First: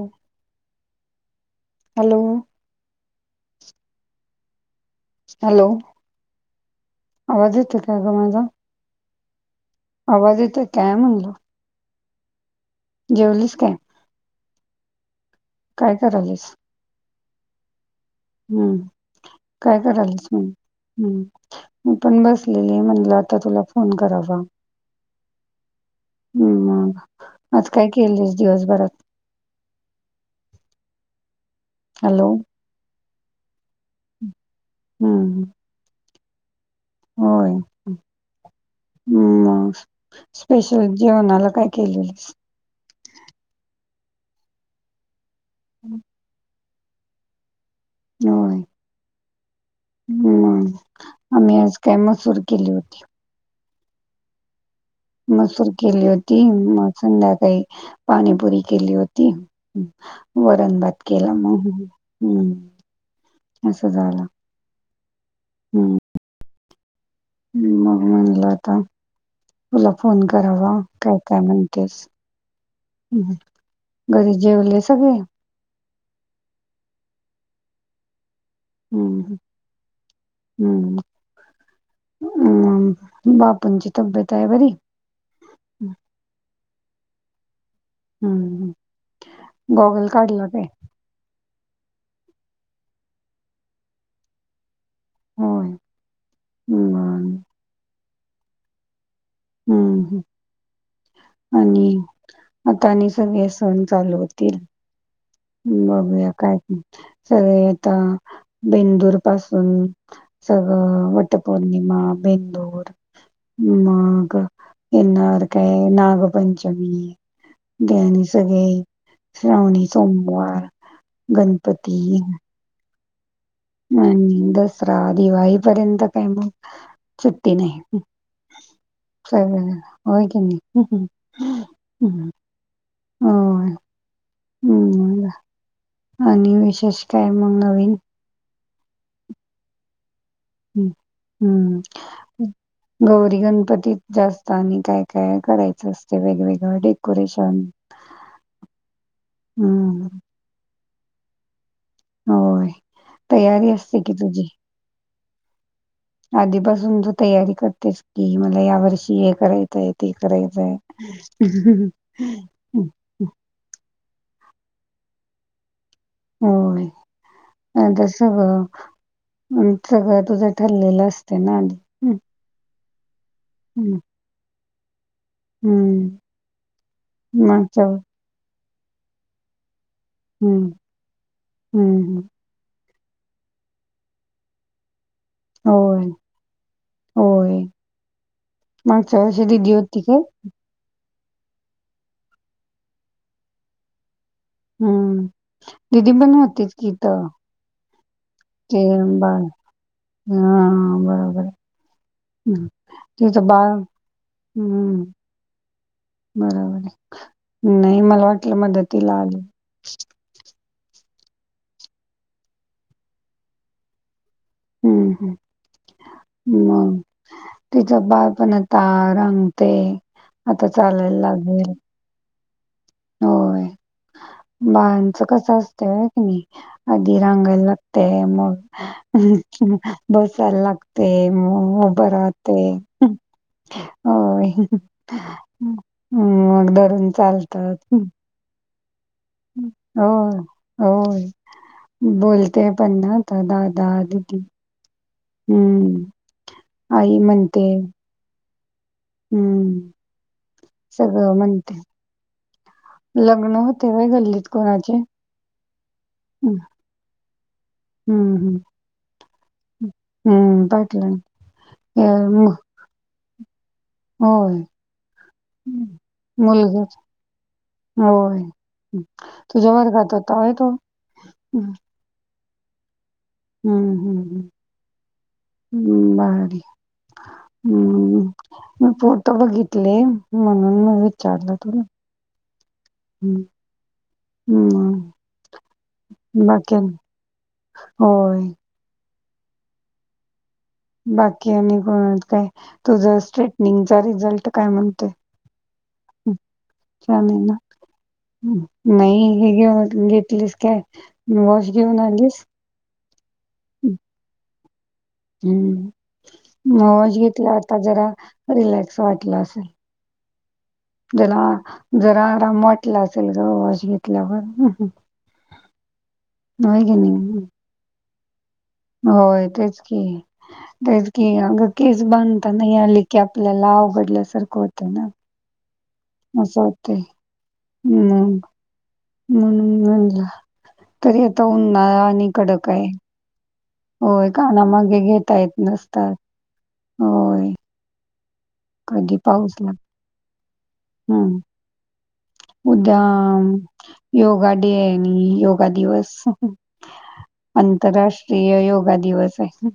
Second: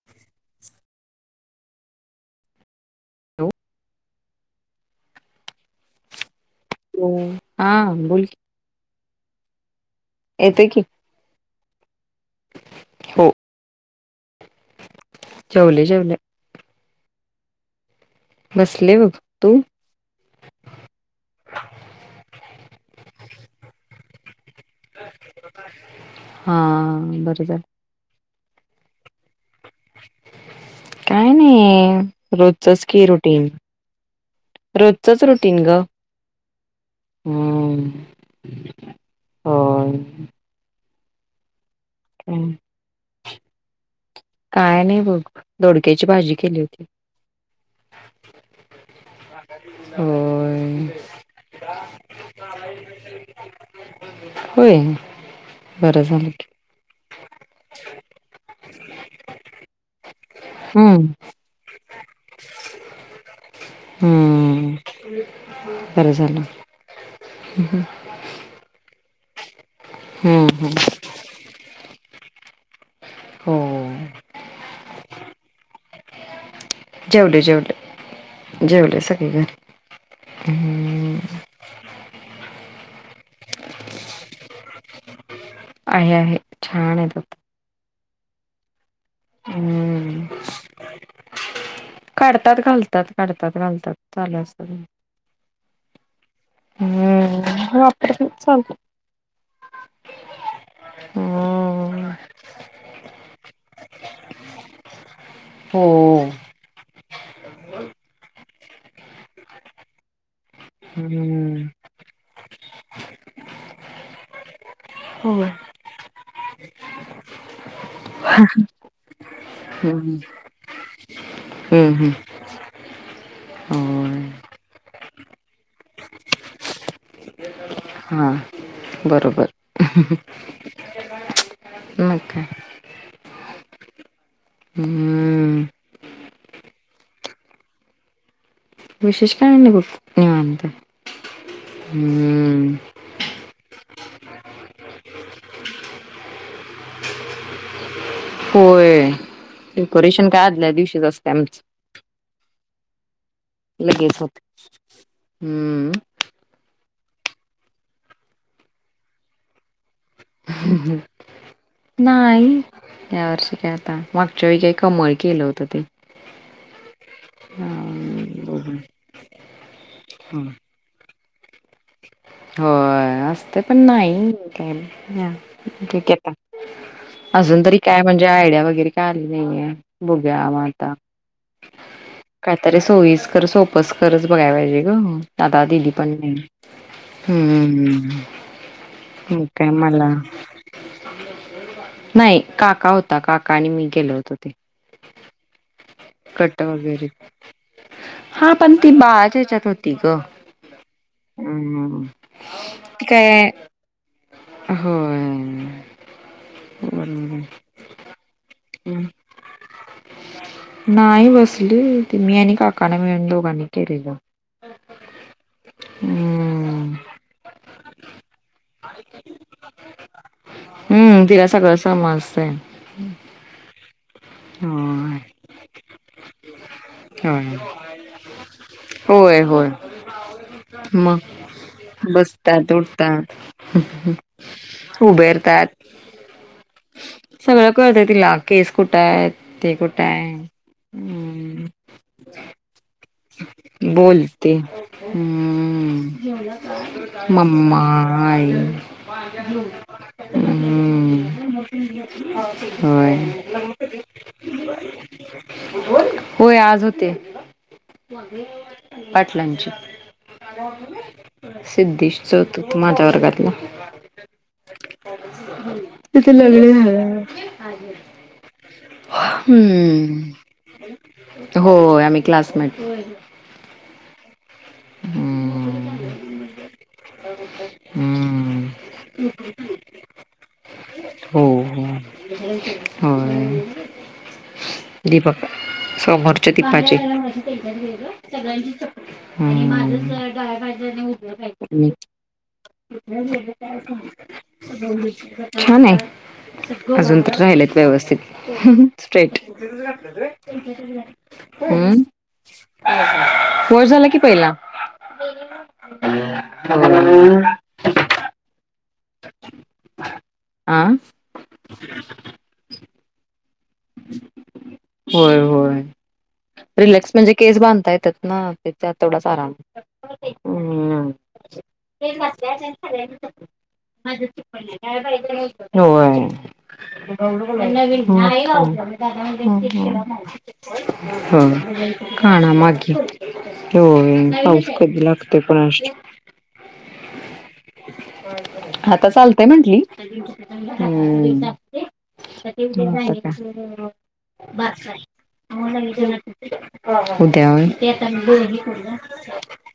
[inaudible] Hello, hello, hello, hello आवाज येतो हा काय ग बोल की. माझा आवाज येतोय काय म्हटल? हो जेवलीस काय? जेवले काय जेवले कराल्यास हम्म, बसले बघ तू काय करायलीस म्हणून? हम्म, मी पण बसलेली म्हणलं आता तुला फोन करावा. हा हम्म मग बरं झालं. आज काय केलीस दिवसभरात? काय हॅलो नाही रोजचंच की रुटीन. रोजचंच हम्म रुटीन ग. होय, हम्म हो मग पेशल जेवणाला काय केली? [unintelligible] काय नाही बघ, दोडक्याची भाजी केली होती. होय. [inaudible] हम्म, आम्ही आज काय मसूर केली होती. होय. मसूर बरं केली झालं होती, की मग संध्याकाळी पाणीपुरी केली हो ती वरण भात हम्म केला मग. हम्. हम्म, हम्म बरं झालं. मग म्हणलं आता तुला फोन हम्म करावा. हम्म काय काय म्हणतेस? हो घरी जेवले सगळे? जेवले जेवले. जेवले हम्म सगळे ह घरी हम्म. अम मग बापूंची तब्येत आहे बरी? आहे आहे, छान आहेत आता. हम्म हम्म, गॉगल हम्म काढला काय? काढतात घालतात, काढतात घालतात, चालू असतं होय. हम्म वापरतेत. [unintelligible] हम्म हम. आणि हम्म आता आणि सगळे सण चालू होतील. हो बघूया काय सगळे आता बेंदूर पासून सगळं हम्म. वटपौर्णिमा, बेंदूर मग [unintelligible] नागपंचमी [unintelligible] सगळे श्रावणी हम्म सोमवार गणपती. हम्म होय [unintelligible] दसरा, दिवाळीपर्यंत काही मग सुट्टी नाही. हा बरोबर सगळं होय की नाही, मग हम्म. काय होय. [unintelligible] हम्म आणि विशेष काय मग नवीन? विशेष काय नाही बघ निवांत. हम्म. हम्म. अम्म. गौरी गणपतीत जास्त आणि काय काय करायचं असते वेगवेगळं डेकोरेशन? होय हम्म डेकोरेशन काय आदल्यादिवशीच असते आमचं. होय तयारी असते की [unintelligible] तुझी. हम्म. आधीपासून तू तयारी करतेस की मला या वर्षी हे करायचं ते करायचं आहे नाही या वर्षी काय आता, मागच्या वेळी काय कमळ केलं होत ते. होय, आता सगळं, सगळं तुझं लिहीलं असते ना आधी. हम्म होय, असते पण हम्म नाही काय हम्म. ठीक हय आता, अजून तरी मागच्या व- काय म्हणजे आयडिया वगैरे काय आली नाहीये. बघूया मग हम्म आता. हम्म कायतरी सोयीस्कर, सोपस्करच बघाय पाहिजे गं, आता दिदी होय पण नाही. होय हम्म्, मागच्या वर्षी काय दिदी होती मला? नाही, काका होता काका आणि मी गेलोतो. हम्म, दिदी पण कट होतीच की वगैरे इथं. हा, पण ते ती बाळ बाळाच्या याच्यात होती गं. हां बरोबर हे, ती त्याच काय बाळ हं, होय. बरोबर आहे, नाही मला वाटलं मदतीला आले. नाही बसली ते मी आणि काकानी मिळून दोघांनी केलेलं. हम्म, हम हम्म मग तिच्या बालपणाता रांग हम्म, तिला सगळं समजतंय. होय बाळांच कसं असतंय की नाही, आधी होय रांगायला लागतेय होय होय मग [unintelligible] बसायला लागते मग उभं राहते. बसतात उठतात [unintelligible] [unintelligible] उबेरतात मग धरून सगळं चालतत. कळतं तिला केस कुठं हायत? हो, हो बोलते पण ना. ददा दा दिदी. बोलते हम्म, जेवला आई का? म्हणते मम्मा, आई. हम्म, [unintelligible] सगळं हम, म्हणते. होय. लग्न होते व्हय गल्लीत कोणाचे? [unintelligible] हं, होय आज होते. हं, हं. [unintelligible] पाटलांची, हं, पाटलां अ, सिद्धीश म चौथू. माझ्या वर्गातला. होय. तिथं लंगडी मुलगीच घालायला. होय. हं. [unintelligible] तुझ्या वर्गात हम, होता व्हय तो? हो आम्ही क्लासमेट. व्हय गं, हो हम्म, हम्म, हम भारी. हम्म. हं, मी फोटो बघितले म्हणून म्हण हो, हो हं, हाय. मग दीपक समोरच्या बाकी दीपाची आणि [unintelligible] होय. हम्म, आणि माझच डाळ बाकी आणि पाहिजे. कोण काय? तुझं स्ट्रेटनिंगचा रिझल्ट काय म्हणतोय? [unintelligible] छान आहे. हं, अजून छान तर आहे ना? राहिलेत व्यवस्थित नाही स्ट्रेट. हे भिजत घेऊन घातल्यात व्हय? घेतलीस काय त्यांच्यातच वॉश घातल्यात. घेऊन [unintelligible] आलीस? [unintelligible] पाऊस झाला की पहिला. हम, मौज घेतलं आता जरा रिलॅक्स वाटला असेल. आं त्याला जरा आराम वाटला असेल ग वॉश घेतल्यावर, हम हम होय हो. रिलॅक्स म्हणजे नाही? केस बांधता येतात ना? त्याच्यात तेवढाच होय आराम. तेच की हम तेच की अगं केस तेल बांधता घातल्यात आणि नाही आली की सगळ्यांच्यात आपल्याला अवघडल्यासारखं होतं ना होय. असं होतंय. मग म्हणून म्हणलं तरी [unintelligible] हा आता उन्हाळा आणि खाणा कडक आहे माघी. होय, पाऊसं कधी कानामागे घेता लागतोय येत कुणास ठाऊक. नसतात होय. आता कधी चालतय पाऊस लाग म्हंटली, हम्म हम् उद्या योगा डे आहे आणि योगा दिवस. उद्या होय आंतरराष्ट्रीय योगा दिवस आहे.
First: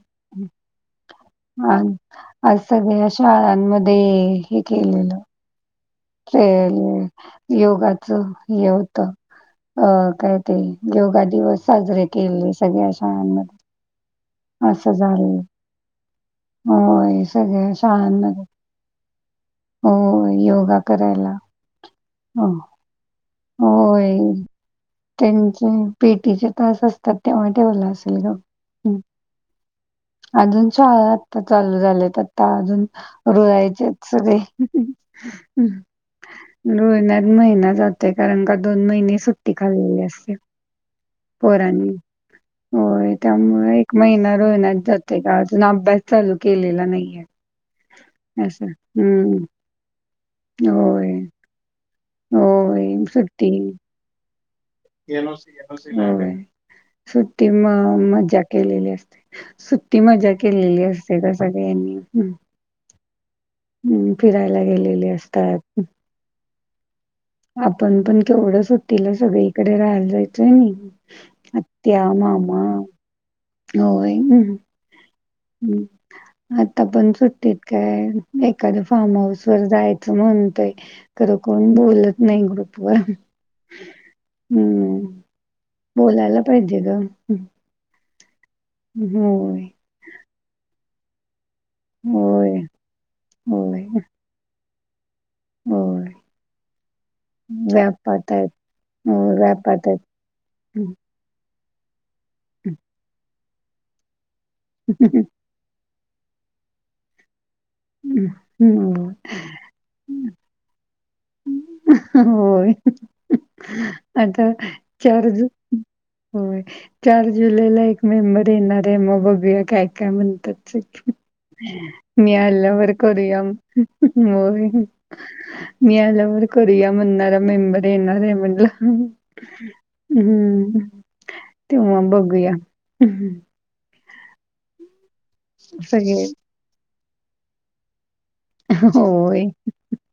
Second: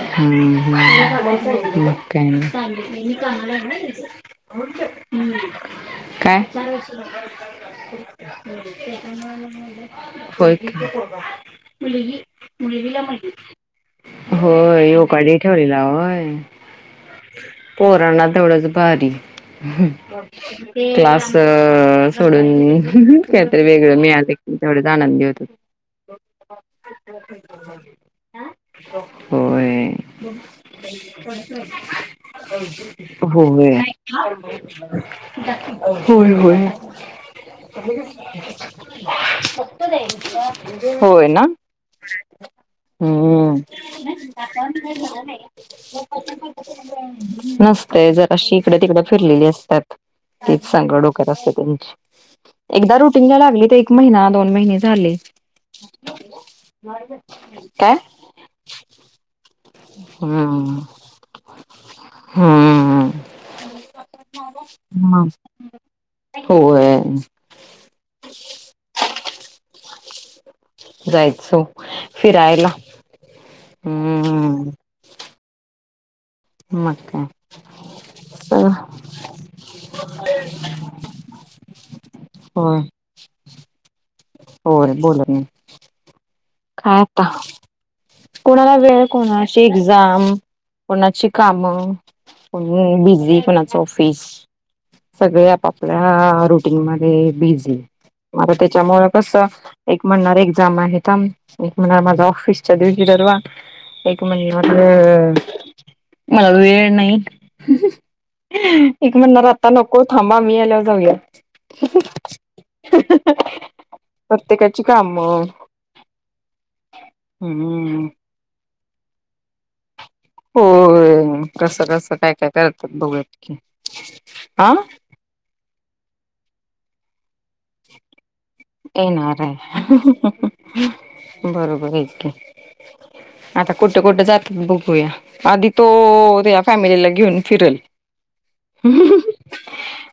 हा हा अं मग काय आज सगळ्या नाही शाळांमध्ये? हे केलेलं. ते काय योगाच हे होत, अ काय? होय ते की. योगा दिवस साजरे केले सगळ्या शाळांमध्ये. होय असं योगा डे झालं ठेवलेला होय. होय सगळ्या पोरांना शाळांमध्ये तेवढंच भारी, हम होय योगा क्लास करायला अ हो सोडून काहीतरी वेगळं होय मिळालं की तेवढंच आनंदी होतात. त्यांचे पीटीचे तास असतात तेव्हा ठेवला असेल गं. होय. अजून शाळा आत्ता चालू झाल्यात आता अजून होय. रुळायचेत सगळे. हं. होय-होय. रुळण्यात महिना जातोय कारण का दोन महिने सुट्टी खाल्लेली असते होय ना? पोरांनी. होय हम्म. त्यामुळे एक महिना रुळण्यात जातोय का अजून अभ्यास चालू केलेला नाहीये. नसतय, जराशी असं इकड तिकडं हम्म फिरलेली असतात. तेच सांगं होय डोक्यात असत त्यांच्या, होय एकदा रुटीन ला सुट्टी लागली ते महिना दोन महिने झाले. नाही, नाही सुट्टी म काय मजा केलेली असते. सुट्टी मजा हम्म केलेली असते त्या सगळ्यांनी. हम्म हम्म, फिरायला गेलेले मग असतात. होय आपण पण केवढ सुट्टीला सगळे इकडे राहयाला जायत हो नाही? जायचो आत्या मामा फिरायला [inaudible] हम्म [unintelligible] आता मग पण काय सुट्टीत काय तर एखाद्या फार्म हाऊस वर जायचं म्हणतोय. खरं कोण बोलत नाही होय ग्रुपवर. होय हम्म. बोलत नाय. बोलायला पाहिजे ग. कोणाला वेळ, कोणाशी होय. एक्झाम. कोणाची काम होय, कोण बिझी कोणाचं होय, ऑफिस. सगळे होय आपपल्या रुटीन मध्ये बिझी. व्यापात मग आहेत. आता त्याच्यामुळे होय कसं? व्यापात आहेत. एक म्हणणार एक्झाम हं, आहे थांब. एक म्हणणार माझा ऑफिसच्या दिवशी ठरवा एक म्हणणार मला वेळ नाही, हं. एक म्हणणार रात आता नको थांबा मी आल्यावर जाऊया. होय आता प्रत्येकाची काम चार्ज होय. चार जुलैला एक हम्म मेंबर येणार आय मग बघूया काय काय म्हणतात ते. होय कसं कसं काय मी काय करतात आल्यावर बघूयात करूया की होय. हा मी आल्यावर करूया म्हणणारा मेंबर देणार आय म्हणलं येणार आहे हम्म बरोबर तेव्हा आहे की बघूया. [inaudible] आता कुठं कुठं जात्यात बघूया आधी तो सगळे त्याच्या फॅमिलीला घेऊन फिरल. होय.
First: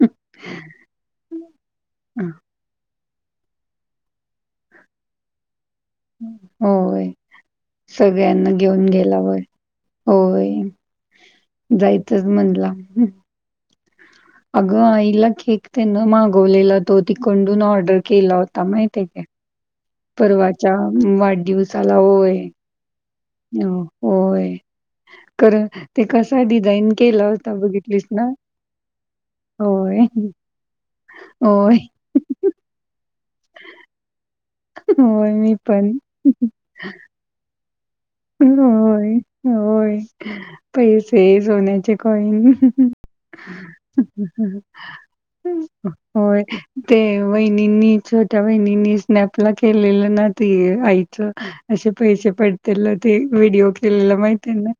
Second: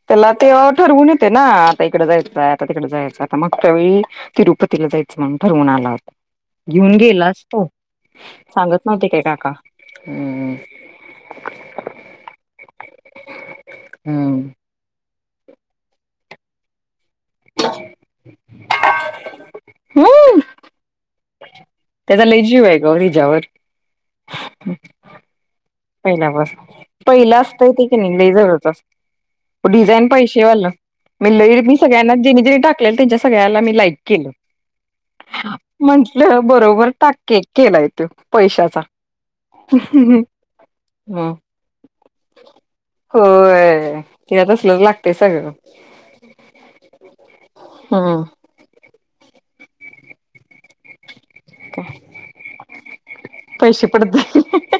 त्याला तो ठरवून येते ना आता इकडं जायचंय आता तिकडे जायचंय आता मागच्या वेळी तिरुपतीला जायचं म्हणून ठरवून आला. घीऊन होय गेलाच तो सगळ्यांना सांगत घेऊन नव्हते गेला काय होय काका. होय हम्म जायचच म्हणला. हम्म. ग आईला केक त्यानं मागवलेलं तो तिकडून ऑर्डर केला होता माहितीये काय? हम्म परवाच्या वाढदिवस त्याचा लय जीव आय ग हिच्यावर. हो होय कारण ते पहिल्या कसा पासून, डिझाईन केला पहिला होता असतंय ती क बघितलीस नाय ना? लय जवळचं असतं. होय, डिझाईन पैशे वाला मी लय मी होय, सगळ्यांना ज्यांनी ज्यांनी टाक लेल्या त्यांच्या सगळ्याला मी लाईक केलं होय मी पण. म्हटलं बरोबर टाक केक केलाय त्यो. होय होय पैसे सोन्याचे कॉइन व्हय तिला तसंच लाग होय ते वहिनींनी च हम्म त्या वहिनींनी स्नॅपला केलेलं ना ती आईचं असे पैसे पडतेल ते व्हिडिओ केलेला माहिती आय ना?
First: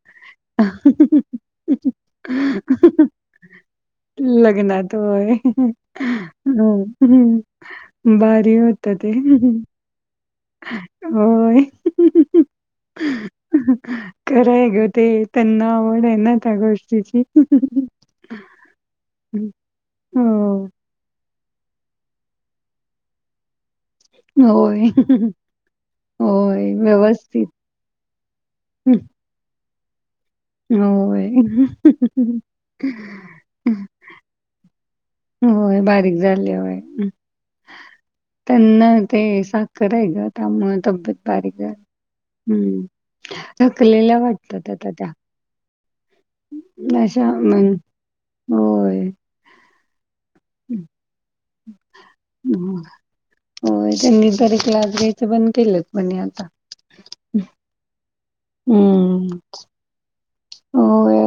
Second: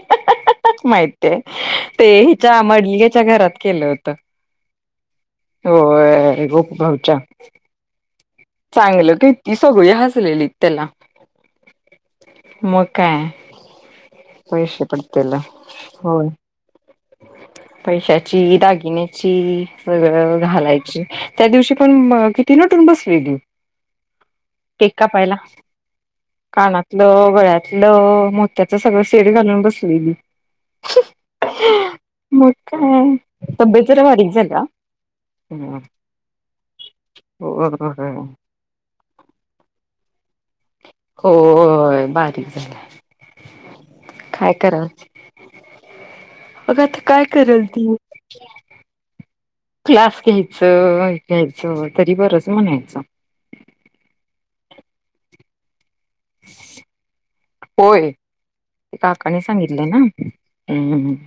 माहती आय ते हिच्या मडलगेच्या घरात केलं होत. लग्नात होय गोपभाऊच्या हम्. चांगलं तितली सगळी हसलेली. त्याला होय. मग काय. खरं आय ग पैसे ते पडतील त्यांना आवड आय होय. ना त्या गोष्टी पैशाची दागिन्याची सगळ हो. घालाय ची त्या दिवशी पण किती नटून बसलेली. होय. केक कापायला. होय कानातलं व्यवस्थित. गळ्यातलं मोत्याच सगळं सेट घालून बसलेली. होय. मग काय तब्येत जरा बारीक झालीया. होय बारीक झालीया होय. [unintelligible] त्यांना ते साखर आय ग त्यामुळ तब्येत बारीक झाली. होय बारीक झाल्या हम्म थकलेल्या काय वाटतात कराल आता त्या. बघ आता काय अशा म्ह करल ती होय. क्लास घ्यायचं हे घ्यायचं तरी बरच हम्म. म्हणायचं. होय त्यांनी तरी क्लास घ्यायचं बंद केलेत म्हणे आता. होय ते हम्म. काकाणी सांगितलं ना? हम्म होय,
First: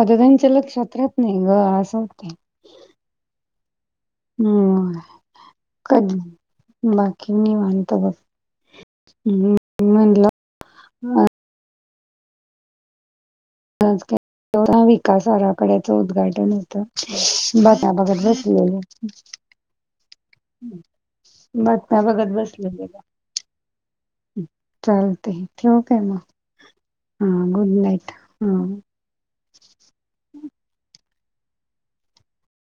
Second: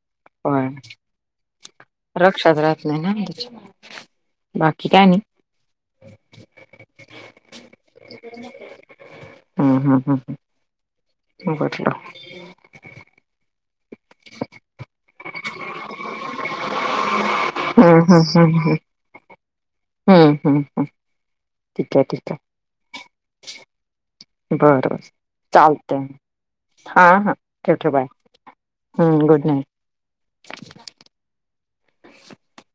आता त्यांच्या होय लक्षात, राहत नाही गं, असं होतय. लक्षात राहत नाही [unintelligible] बाकी हम्, काय नाही कद, बाकी निवांत बघ. ह्म, हम्, हम्, ह. हां. हो [unintelligible] आज काय? [unintelligible] विकास आराखड्याचं, उदघाटन होत, बाता हम्म बघत बसलेलं. हम. बातम्या बघत, बसलेले [unintelligible] आहे बरं बर चालतय ठेवू काय चालतंय म? हा हा हं, ठेव गुड ठेव बाय नाईट, हां. हम्म, गुड नाईट. [unintelligible]